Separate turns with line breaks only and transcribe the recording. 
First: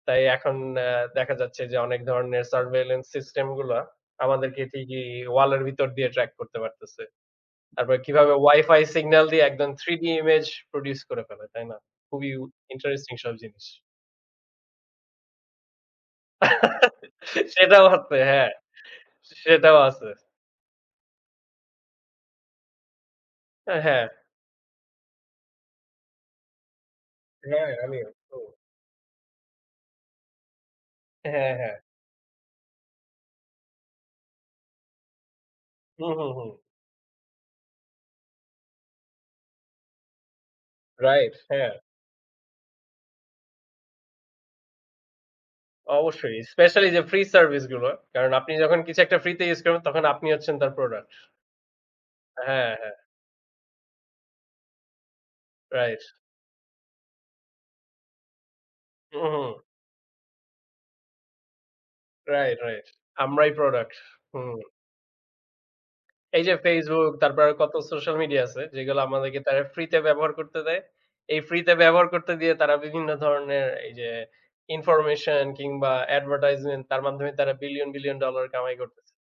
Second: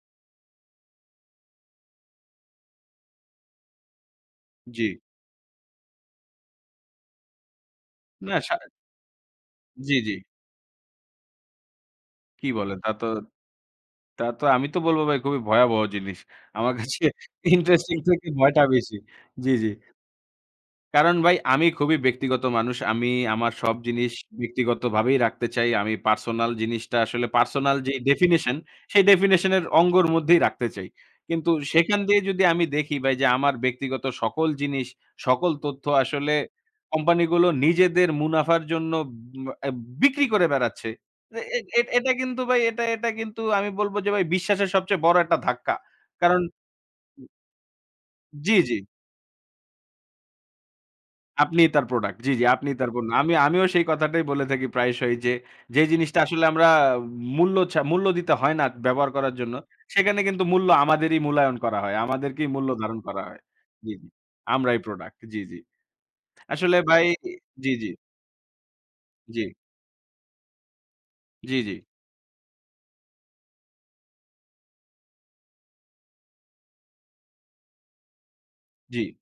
তাই এখন অ্যা দেখা যাচ্ছে যে, অনেক ধরনের surveillance system গুলা আমাদেরকে
জি।
ঠিকই ওয়াল এর ভিতর দিয়ে ট্র্যাক করতে পারতেছে। তারপরে কিভাবে
না সারা
Wi-Fi signal দিয়ে একদম
জি,
3D
জি।
image produce করে ফেলে, তাই না? খুবই উ
কী বলেন? তা তো,
interesting সব জিনিস।
তা তো আমি তো বলব ভাই খুবই ভয়াবহ জিনিস। আমার কাছে
সেটাও
interesting
হচ্ছে
থেকে
হ্যাঁ।
ভয়টা বেশি। জি, জি।
সেটাও আছে।
কারণ ভাই আমি খুবই ব্যক্তিগত মানুষ। আমি আমার সব
অ্যা হ্যাঁ।
জিনিস ব্যক্তিগতভাবেই রাখতে চাই। আমি personal জিনিসটা আসলে
হ্যাঁ,
personal যে,
আমিও হুম।
definition সেই definition এর অঙ্গের মধ্যেই রাখতে চাই। কিন্তু
হ্যাঁ, হ্যাঁ।
সেখান দিয়ে যদি আমি দেখি ভাই, যে, আমার ব্যক্তিগত সকল জিনিস, সকল তথ্য
হু, হু,
আসলে
হুম।
কোম্পানিগুলো নিজেদের মুনাফার জন্য উম অ্যা বিক্রি করে বেড়াচ্ছে।
রাইট
তা
হ্যাঁ।
এ এটা কিন্তু ভাই এটা এটা কিন্তু আমি বলব যে, ভাই বিশ্বাসের সবচেয়ে বড় একটা ধাক্কা।
অবশ্যই।
কারণ
Specially যে, free
হুম।
service গুলো। কারণ আপনি
জি, জি।
যখন কিছু একটা ফ্রি তে ইউস করবেন তখন আপনিই হচ্ছেন তার প্রোডাক্ট।
আপনিই তার প্রোডাক্ট। জি, জি,
হ্যাঁ,
আপনিই তার
হ্যাঁ।
পণ্য। আমি, আমিও সেই কথাটাই বলে থাকি প্রায়শই যে, যে,
রাইট।
জিনিসটা আসলে আমরা মূল্য ছা মূল্য দিতে হয় না ব্যবহার
হু,
করার জন্য।
হুম।
সেখানে কিন্তু মূল্য আমাদেরই মূল্যায়ন করা হয়। আমাদেরকেই
রাইট,
মূল্য
রাইট।
ধারণ করা হয়।
আমরাই
জি,
প্রোডাক্ট।
জি।
হুম।
আমরাই প্রোডাক্ট জি, জি।
এই যে,
আসলে ভাই
Facebook তারপরে
জি,
কত
জি।
সোশাল মিডিয়া আছে যেগুলো আমাদেরকে
জি।
তারা ফ্রি তে ব্যবহার করতে দেয়। এই
জি,
ফ্রি
জি।
তে ব্যবহার করতে দিয়ে তারা বিভিন্ন ধরনের এই যে, information কিংবা advertisement তার মাধ্যমে তারা বিলিয়ন, বিলিয়ন ডলার কামাই
জি।
করতেছে।